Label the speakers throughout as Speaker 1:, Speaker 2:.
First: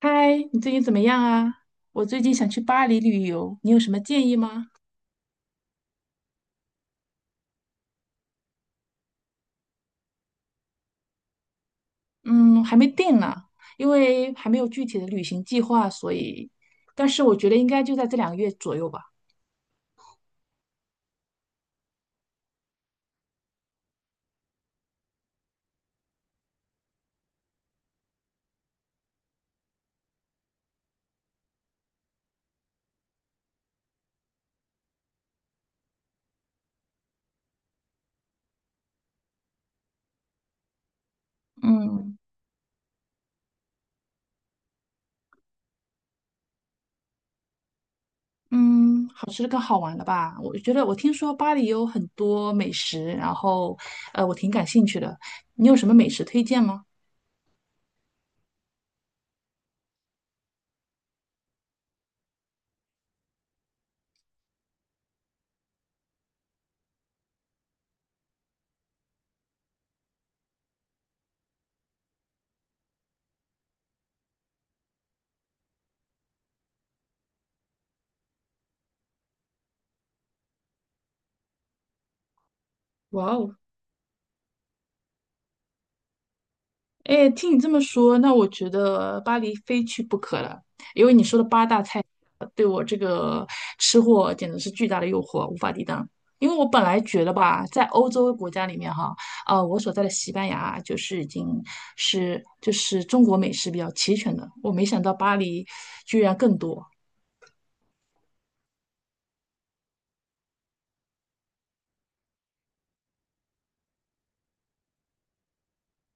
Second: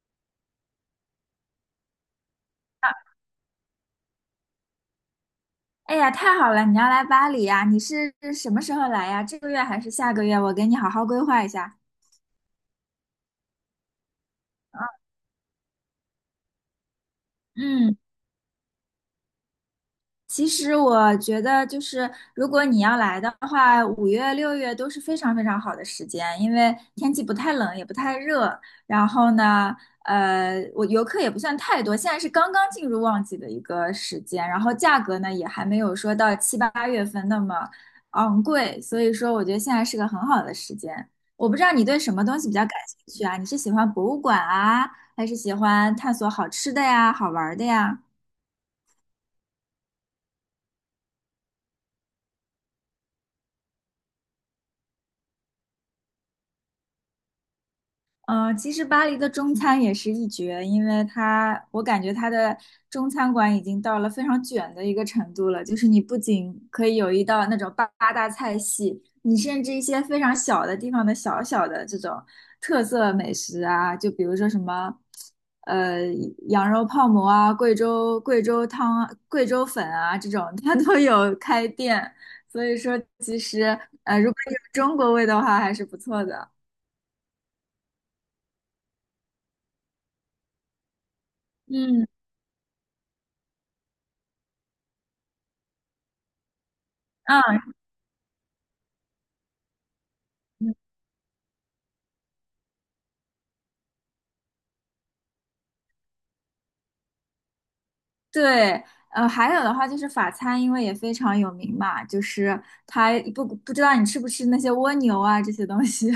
Speaker 1: 嗨，你最近怎么样啊？我最近想去巴黎旅游，你有什么建议吗？
Speaker 2: 哎呀，太好了！你要来巴黎呀？你是什么时候来呀？这个月还是下个月？我给你好好规划一下。
Speaker 1: 嗯，还没定呢，因为还没有具体的旅行计划，所以，但是我觉得应该就
Speaker 2: 嗯。
Speaker 1: 在这两个月左右吧。
Speaker 2: 其实我觉得，就是如果你要来的话，5月、6月都是非常非常好的时间，因为天气不太冷，也不太热。然后呢，我游客也不算太多，现在是刚刚进入旺季的一个时间，然后价格呢也还没有说到七八月份那么昂贵，所以说我觉得现在是个很好的时间。我不知道你对什
Speaker 1: 嗯
Speaker 2: 么东西比较感兴趣啊？你是喜欢博物馆啊，还是喜欢探索好吃的呀、好玩儿的呀？
Speaker 1: 嗯，好吃的跟好玩的吧。我觉得我听说巴黎有很多美食，然后，我挺感兴趣的。你有什么美食推荐吗？
Speaker 2: 嗯，其实巴黎的中餐也是一绝，因为它，我感觉它的中餐馆已经到了非常卷的一个程度了。就是你不仅可以有一道那种八大菜系，你甚至一些非常小的地方的小小的这种特色美食啊，就比如说什么，呃，羊肉泡馍啊、贵州汤啊贵州粉啊这种，它都有开店。所以说，
Speaker 1: 哇
Speaker 2: 其
Speaker 1: 哦，
Speaker 2: 实如果有中国味的话，还是不错的。
Speaker 1: 哎，听你这么说，那我觉得巴黎非去不可了，因为你说的八大菜
Speaker 2: 嗯，
Speaker 1: 对我这个吃货简直是巨大的诱惑，无法抵挡。因为我本来觉得吧，
Speaker 2: 嗯。
Speaker 1: 在欧洲国家里面哈，我所在的西班牙就是已经是就是中国美食比较齐全的，我没想到巴黎居然更多。
Speaker 2: 对，还有的话就是法餐，因为也非常有名嘛，就是它不知道你吃不吃那些蜗牛啊这些东西。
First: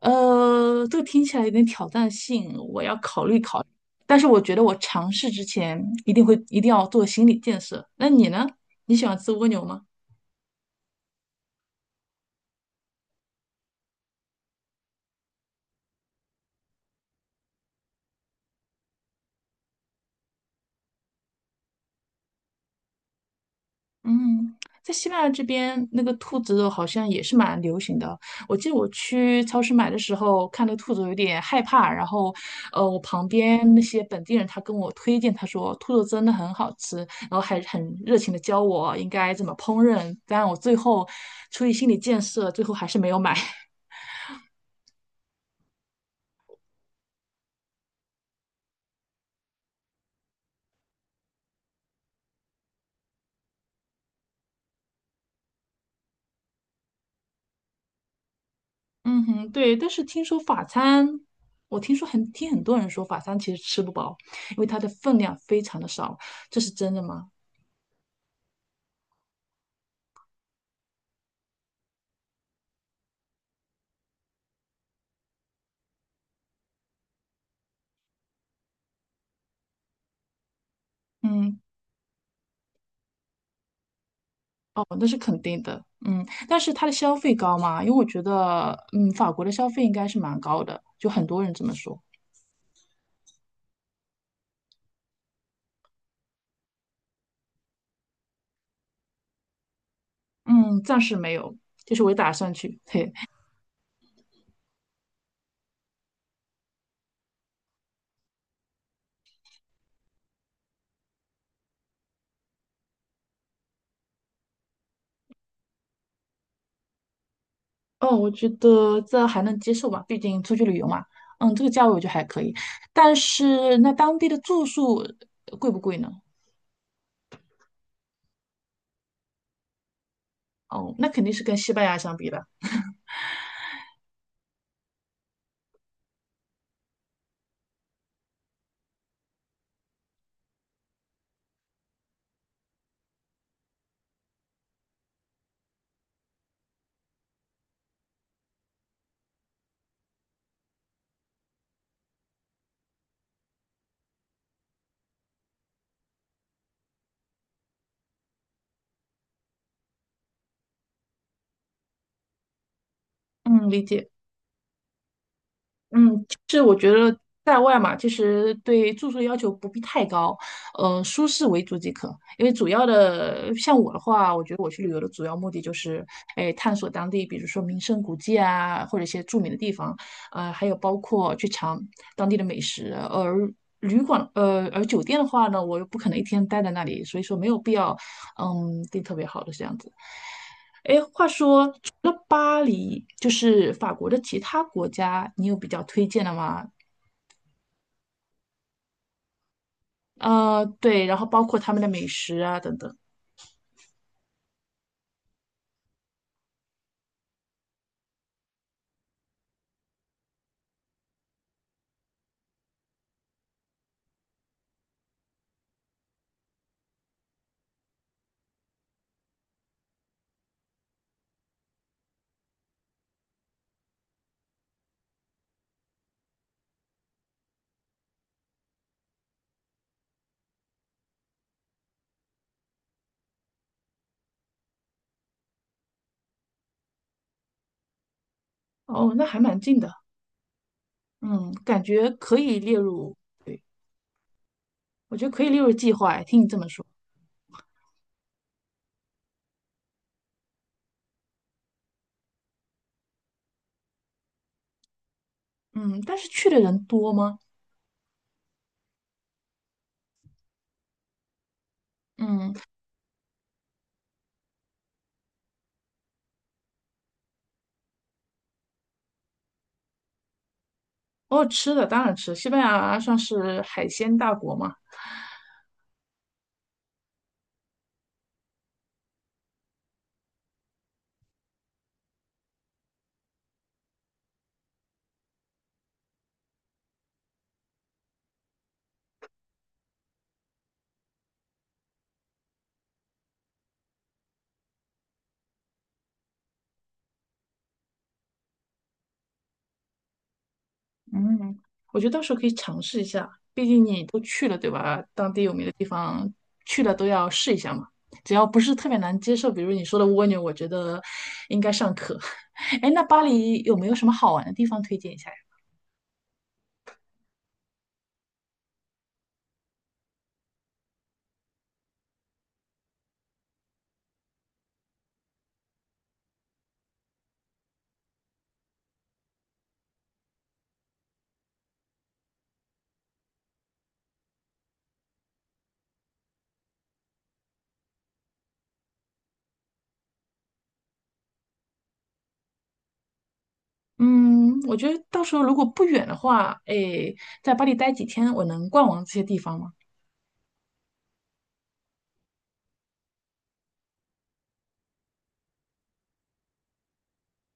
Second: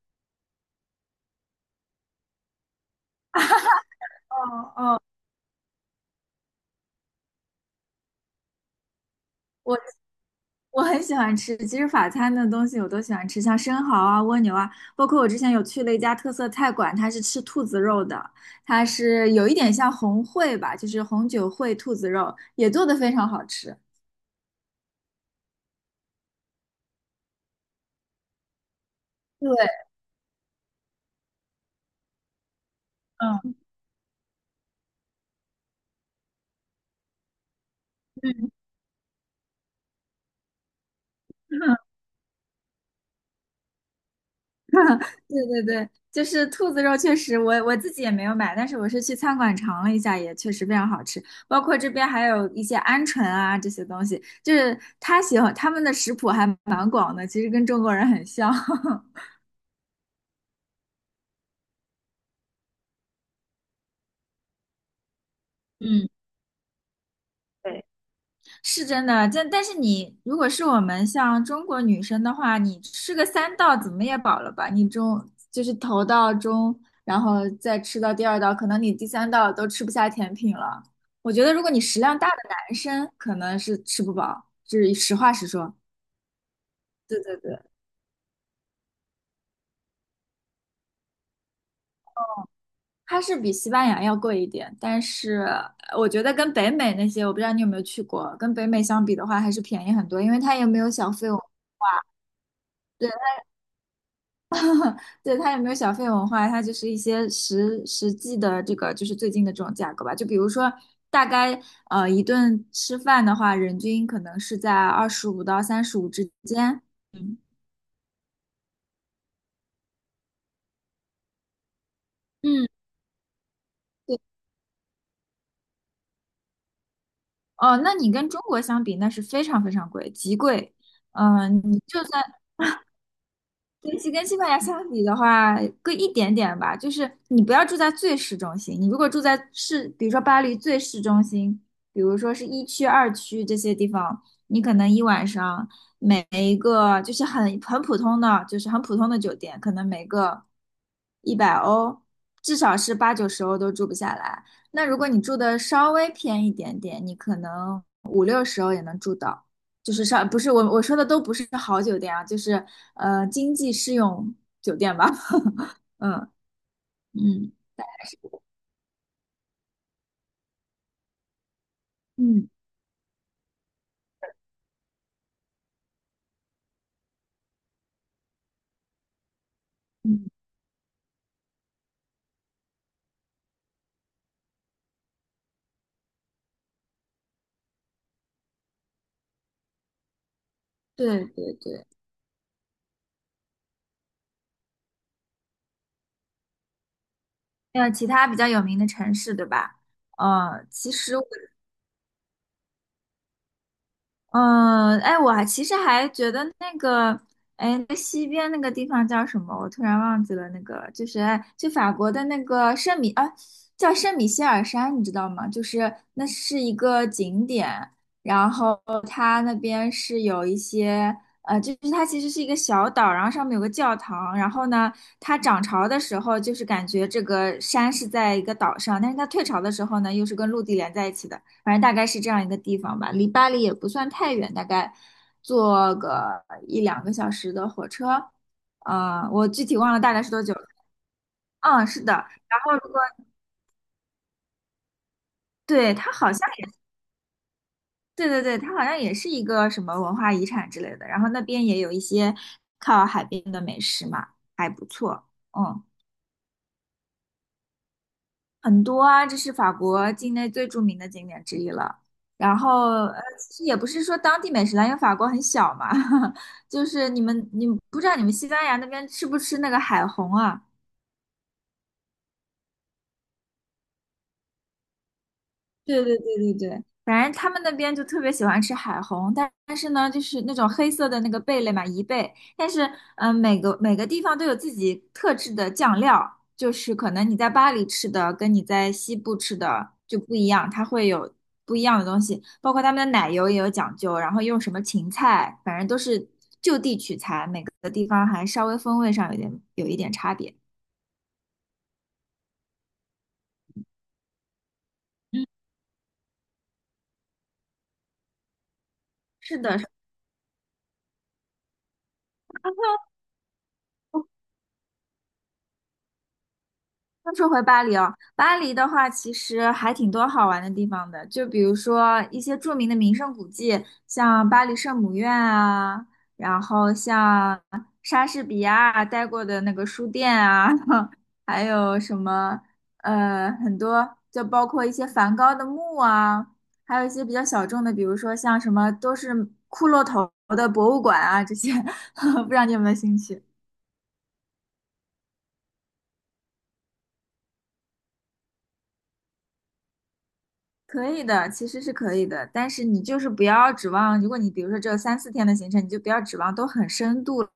Speaker 1: 这个听起来有点挑战性，我要考虑考虑。但是我觉得
Speaker 2: 哦
Speaker 1: 我
Speaker 2: 哦，
Speaker 1: 尝试之前一定要做心理建设。那你呢？你喜欢吃蜗牛
Speaker 2: 我
Speaker 1: 吗？
Speaker 2: 我很喜欢吃，其实法餐的东西我都喜欢吃，像生蚝啊、蜗牛啊，包括我之前有去了一家特色菜馆，它是吃兔子肉的，它是有一点像红烩吧，就是红酒烩兔子肉，也做的非常好吃。
Speaker 1: 嗯，在西班牙这边，那个兔子肉好像也是蛮流行的。我记得我去
Speaker 2: 对，
Speaker 1: 超市买的时候，看到兔子有点害怕，然后，我旁
Speaker 2: 嗯，
Speaker 1: 边那些本地人他跟我推荐，他说兔肉真的很好吃，然后还很热情的教 我应该怎么烹饪。但我最后出于心理建设，最后还是没有买。
Speaker 2: 对对对，就是兔子肉，确实我自己也没有买，但是我是去餐馆尝了一下，也确实非常好吃。包括这边还有一些鹌鹑啊这些东西，就是他喜欢他们的食谱还蛮广的，其实跟中国人很像。
Speaker 1: 嗯哼，对，但是听说法餐，我听说很，听很多人说法餐其实吃不饱，因为它的分量非常的
Speaker 2: 嗯，
Speaker 1: 少，这是真的吗？
Speaker 2: 对，是真的，但是你如果是我们像中国女生的话，你吃个三道怎么也饱了吧？你中就是头道中，然后再吃到第二道，可能你第三道都吃不下甜品了。我觉得
Speaker 1: 嗯，
Speaker 2: 如果你食量大的男生，可能是吃不饱，就
Speaker 1: 哦，
Speaker 2: 是
Speaker 1: 那
Speaker 2: 实
Speaker 1: 是
Speaker 2: 话
Speaker 1: 肯
Speaker 2: 实
Speaker 1: 定
Speaker 2: 说。
Speaker 1: 的，嗯，但是它的消
Speaker 2: 对
Speaker 1: 费
Speaker 2: 对
Speaker 1: 高
Speaker 2: 对，
Speaker 1: 吗？因为我觉得，嗯，法国的消费应该是蛮高的，就很多人这么说，
Speaker 2: 它是比西班牙要贵一点，但是我觉得跟北美那些，我不知道你有没有去过，跟北美相比的话，还是便宜很多，因为它也没
Speaker 1: 嗯，
Speaker 2: 有
Speaker 1: 暂
Speaker 2: 小
Speaker 1: 时
Speaker 2: 费。
Speaker 1: 没
Speaker 2: 对。
Speaker 1: 有，就是我也打算去，嘿，
Speaker 2: 对，它也没有小费文化，它就是一些实际的这个就是最近的这种价格吧。就比如说，大概一顿吃饭的话，人均可能是在25到35之间。
Speaker 1: 哦，我觉得这还能接受吧，毕竟出去旅游嘛，嗯，这个价位我觉得还可以，
Speaker 2: 嗯，
Speaker 1: 但是那当
Speaker 2: 对，
Speaker 1: 地的住宿贵不贵呢？
Speaker 2: 哦，那你跟中国相比，那是非常非常贵，极贵。
Speaker 1: 哦，那肯定是跟
Speaker 2: 嗯，
Speaker 1: 西
Speaker 2: 你
Speaker 1: 班牙
Speaker 2: 就
Speaker 1: 相
Speaker 2: 算
Speaker 1: 比了，
Speaker 2: 学习跟西班牙相比的话，贵一点点吧。就是你不要住在最市中心，你如果住在市，比如说巴黎最市中心，比如说是一区、二区这些地方，你可能一晚上每一个就是很普通的，就是很普通的酒店，可能每个100欧，至少是八九十欧都住不下来。那如果你住的稍微偏一点点，你可能五六十欧也能住到。就是上，不是我说的都不是好酒店啊，就是经
Speaker 1: 嗯，
Speaker 2: 济
Speaker 1: 理
Speaker 2: 适
Speaker 1: 解，
Speaker 2: 用酒店吧。嗯
Speaker 1: 嗯。
Speaker 2: 嗯
Speaker 1: 在外嘛，其实对住宿要求不必太高，嗯，舒适为主即可。因
Speaker 2: 嗯
Speaker 1: 为主要的，像我的话，我觉得我去旅游的主要目的就是，哎，探索当地，比如说名胜古迹啊，或者一些著名的地方，
Speaker 2: 嗯，
Speaker 1: 还有包括去尝当地的美食。而而酒店的话呢，我又不可能一天待在那里，所以说没有必要，嗯，订特别好的这样子。哎，
Speaker 2: 对
Speaker 1: 话
Speaker 2: 对
Speaker 1: 说，
Speaker 2: 对。
Speaker 1: 除了巴黎，就是法国的其他国家，你有比较推荐的吗？
Speaker 2: 还其他比较有名的城市，对吧？其
Speaker 1: 对，然
Speaker 2: 实我
Speaker 1: 后包括他们的美食啊等等。
Speaker 2: 嗯，哎，我还其实还觉得那个，哎，那西边那个地方叫什么？我突然忘记了，那个就是哎就法国的那个圣米啊，叫圣米歇尔山，你知道吗？就是那是一个景点，然后它那边是有一些就是它其实是一个小岛，然后上面有个教堂，然后呢，它涨潮的时候就是感觉这个山是在一个岛上，但是它退潮的时候呢，又是跟陆地连在一起的。反正大概是这样一个地方吧，离巴黎也不算太远，大概坐个一两个小时的火车。
Speaker 1: 哦，那
Speaker 2: 啊、
Speaker 1: 还
Speaker 2: 我
Speaker 1: 蛮
Speaker 2: 具体
Speaker 1: 近的，
Speaker 2: 忘了大概是多久了，
Speaker 1: 嗯，感
Speaker 2: 嗯，是
Speaker 1: 觉
Speaker 2: 的。
Speaker 1: 可以
Speaker 2: 然后
Speaker 1: 列
Speaker 2: 如果
Speaker 1: 入，对，我觉得可以列入计
Speaker 2: 对它
Speaker 1: 划。哎
Speaker 2: 好
Speaker 1: 听你
Speaker 2: 像
Speaker 1: 这么
Speaker 2: 也，
Speaker 1: 说，
Speaker 2: 对对对，它好像也是一个什么文化遗产之类的。然后那边也有一些靠海边的美食嘛，还不错。嗯。
Speaker 1: 嗯，但是去的人多吗？
Speaker 2: 很多啊，这是法国境内最著名的景点之一了。
Speaker 1: 嗯，
Speaker 2: 然后，其实也不是说当地美食啦，因为法国很小嘛，就是你们不知道你们西班牙那边吃不吃那个海虹啊？
Speaker 1: 哦，吃的当然吃，西班牙算是海鲜大国嘛，
Speaker 2: 对对对对对，反正他们那边就特别喜欢吃海虹，但是呢，就是那种黑色的那个贝类嘛，贻贝。但是，每个地方都有自己特制的酱料，就是可能你在巴黎吃的跟你在西部吃的就不一样，它会有不一样的东西，包括他们的奶油也有讲究，然后用什么芹菜，反正都是就地取材，每个地方还稍微风味上有一点差别。
Speaker 1: 嗯，我觉得到时候可以尝试一下，毕竟你都去了，对吧？当地
Speaker 2: 嗯，
Speaker 1: 有名的地方去了都要试一下嘛，只要不是特别难接受，
Speaker 2: 是
Speaker 1: 比如
Speaker 2: 的，
Speaker 1: 你说的蜗牛，我觉得应该尚可。哎，那巴黎有没有什么好玩的地方推荐一下？
Speaker 2: 那说回巴黎哦，巴黎的话其实还挺多好玩的地方的，就比如说一些著名的名胜古迹，像巴黎圣母院啊，然后像莎士比亚待过的那个书店啊，还有什么很多，就包括一些梵高的墓啊，还有一些比较小众的，比如说像什么都是骷髅头的博物馆啊这些，不知道你有没有兴趣？
Speaker 1: 嗯，我觉得到时候如果不远的话，诶，在巴黎待几天，我能逛完这些地方吗？
Speaker 2: 可以的，其实是可以的，但是你就是不要指望，如果你比如说只有三四天的行程，你就不要指望都很深度了，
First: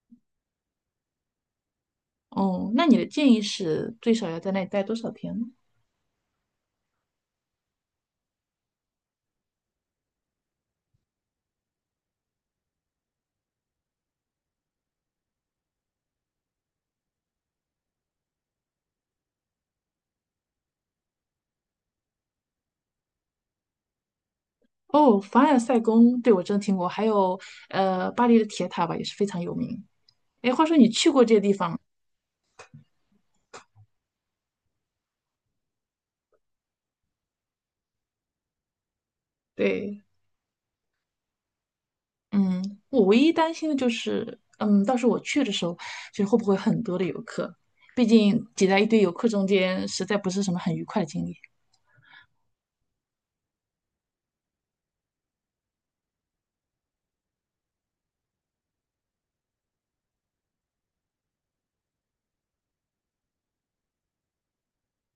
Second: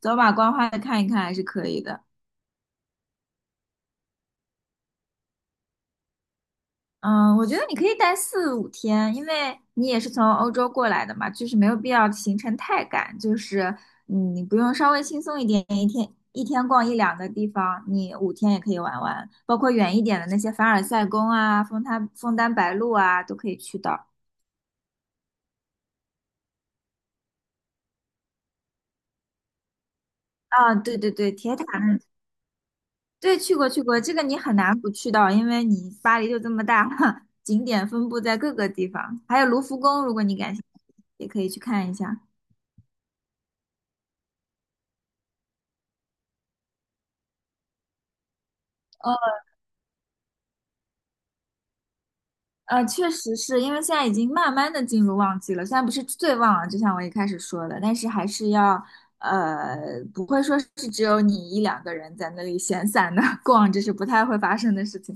Speaker 2: 走马观花的看一看还是可以的。
Speaker 1: 哦，那你的建议是最少要在那里待多少天呢？
Speaker 2: 嗯，我觉得你可以待四五天，因为你也是从欧洲过来的嘛，就是没有必要行程太赶，就是你不用稍微轻松一点，一天一天逛一两个地方，你五天也可以玩完，包括远一点的那些凡尔赛宫啊、枫丹白露啊，都可以去到。
Speaker 1: 哦，凡尔赛宫，对，我真的听过，还有巴黎的铁塔吧，也是非常有名。诶，话
Speaker 2: 啊，
Speaker 1: 说你
Speaker 2: 对
Speaker 1: 去
Speaker 2: 对
Speaker 1: 过
Speaker 2: 对，
Speaker 1: 这些地
Speaker 2: 铁塔
Speaker 1: 方吗？
Speaker 2: 那对，去过去过，这个你很难不去到，因为你巴黎就这么大，景点分布在各个地方，还有卢浮
Speaker 1: 对，
Speaker 2: 宫，如果你感兴趣，也可以去看一下。
Speaker 1: 嗯，我唯一担心的就是，嗯，到时候我去的时候，就是会不会很多的游客？毕竟挤在一堆游
Speaker 2: 呃
Speaker 1: 客中间，实在不是什么很愉快的经历。
Speaker 2: 确实是因为现在已经慢慢的进入旺季了，虽然不是最旺了，就像我一开始说的，但是还是要呃，不会说是只有你一两个人在那里闲散的 逛，这是不太会发生的事情。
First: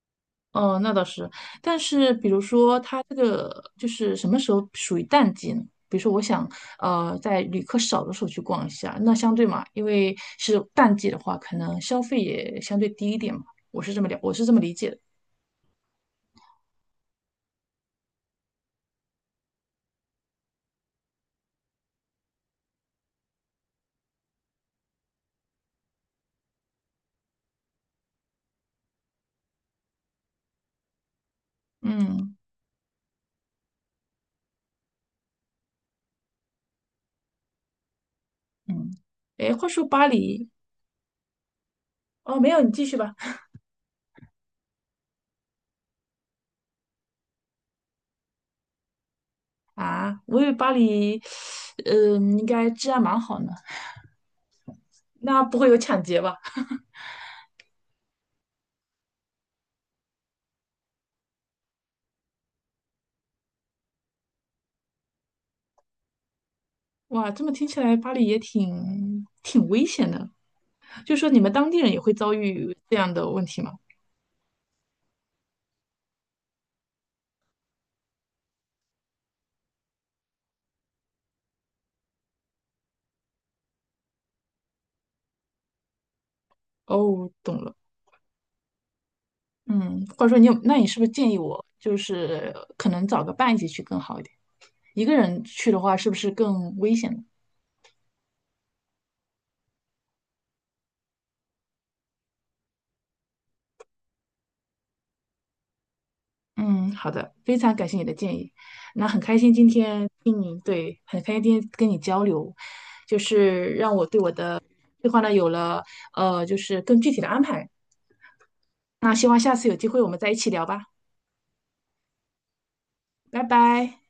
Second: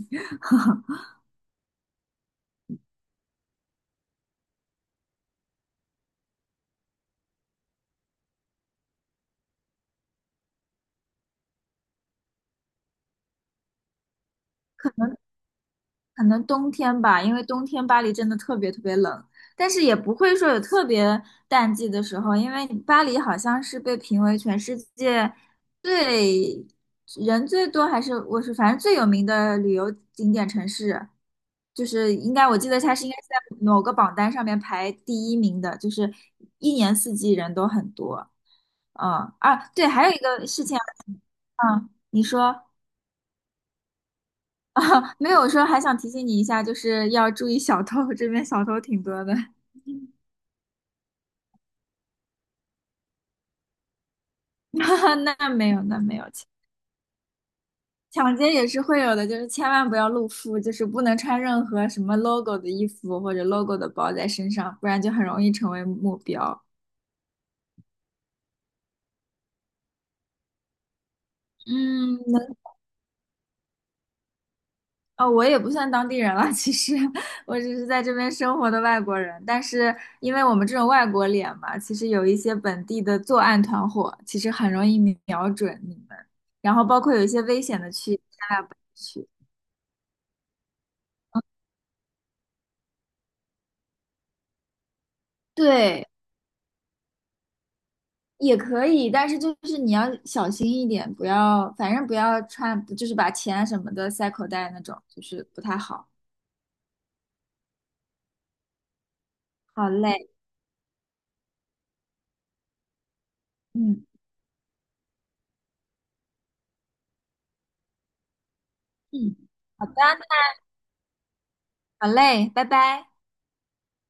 Speaker 1: 哦，那倒是，但是比如说，它这个就是什么时候属于淡季呢？比如说，我想在旅客少的时候去逛一下，那相对嘛，因为是淡季的话，可能消费也相对低一点嘛。我是这么理解的。
Speaker 2: 可能冬天吧，因为冬天巴黎真的特别特别冷，但是也不会说有特别淡季的时候，因为巴黎好像是被评为全世界最人最多，还是我是反正最有名的旅游景点城市，就是应
Speaker 1: 嗯
Speaker 2: 该我记得它是应该是在某个榜单上面排第一名的，就是一年四季人都很多。
Speaker 1: 嗯，
Speaker 2: 嗯，
Speaker 1: 哎，
Speaker 2: 啊，
Speaker 1: 话说
Speaker 2: 对，
Speaker 1: 巴
Speaker 2: 还有一个
Speaker 1: 黎，
Speaker 2: 事情，嗯，你
Speaker 1: 哦，没有，
Speaker 2: 说。
Speaker 1: 你继续吧。
Speaker 2: 啊，没有说还想提醒你一下，就是要注意小偷，这边小偷挺多的。
Speaker 1: 啊，我以为巴黎，嗯、应该治安蛮好呢，那
Speaker 2: 那
Speaker 1: 不会
Speaker 2: 没
Speaker 1: 有
Speaker 2: 有，那
Speaker 1: 抢
Speaker 2: 没
Speaker 1: 劫
Speaker 2: 有，
Speaker 1: 吧？
Speaker 2: 抢劫也是会有的，就是千万不要露富，就是不能穿任何什么 logo 的衣服或者 logo 的包在身上，不然就很容易成为目标。
Speaker 1: 哇，这么听起来，巴黎也挺危险的。就说你们当地人也会
Speaker 2: 嗯，
Speaker 1: 遭遇这样的问题吗？
Speaker 2: 哦，我也不算当地人了，其实 我只是在这边生活的外国人。但是因为我们这种外国脸嘛，其实有一些本地的作案团伙，其实很容易瞄准你们。然后包括有一
Speaker 1: 哦，
Speaker 2: 些
Speaker 1: 懂
Speaker 2: 危
Speaker 1: 了。
Speaker 2: 险的区域，千万不要去。
Speaker 1: 嗯，或者说你有，那你是不是建议我就是可能找个伴一起去更好一点？一个人去的话，
Speaker 2: 对，
Speaker 1: 是不是更危险呢？
Speaker 2: 也可以，但是就是你要小心一点，不要，反正不要穿，就是把钱啊什么的塞口袋那种，就是不太好。
Speaker 1: 嗯，好的，非常感谢你的建议。那很开心今
Speaker 2: 好
Speaker 1: 天
Speaker 2: 嘞，
Speaker 1: 听你，对，很开心今天跟你交流，就是
Speaker 2: 嗯
Speaker 1: 计话呢有了就是更具体的安排。那希
Speaker 2: 嗯，
Speaker 1: 望下次有
Speaker 2: 好
Speaker 1: 机
Speaker 2: 的，
Speaker 1: 会我们再一起聊吧，
Speaker 2: 好嘞，拜拜。
Speaker 1: 拜拜。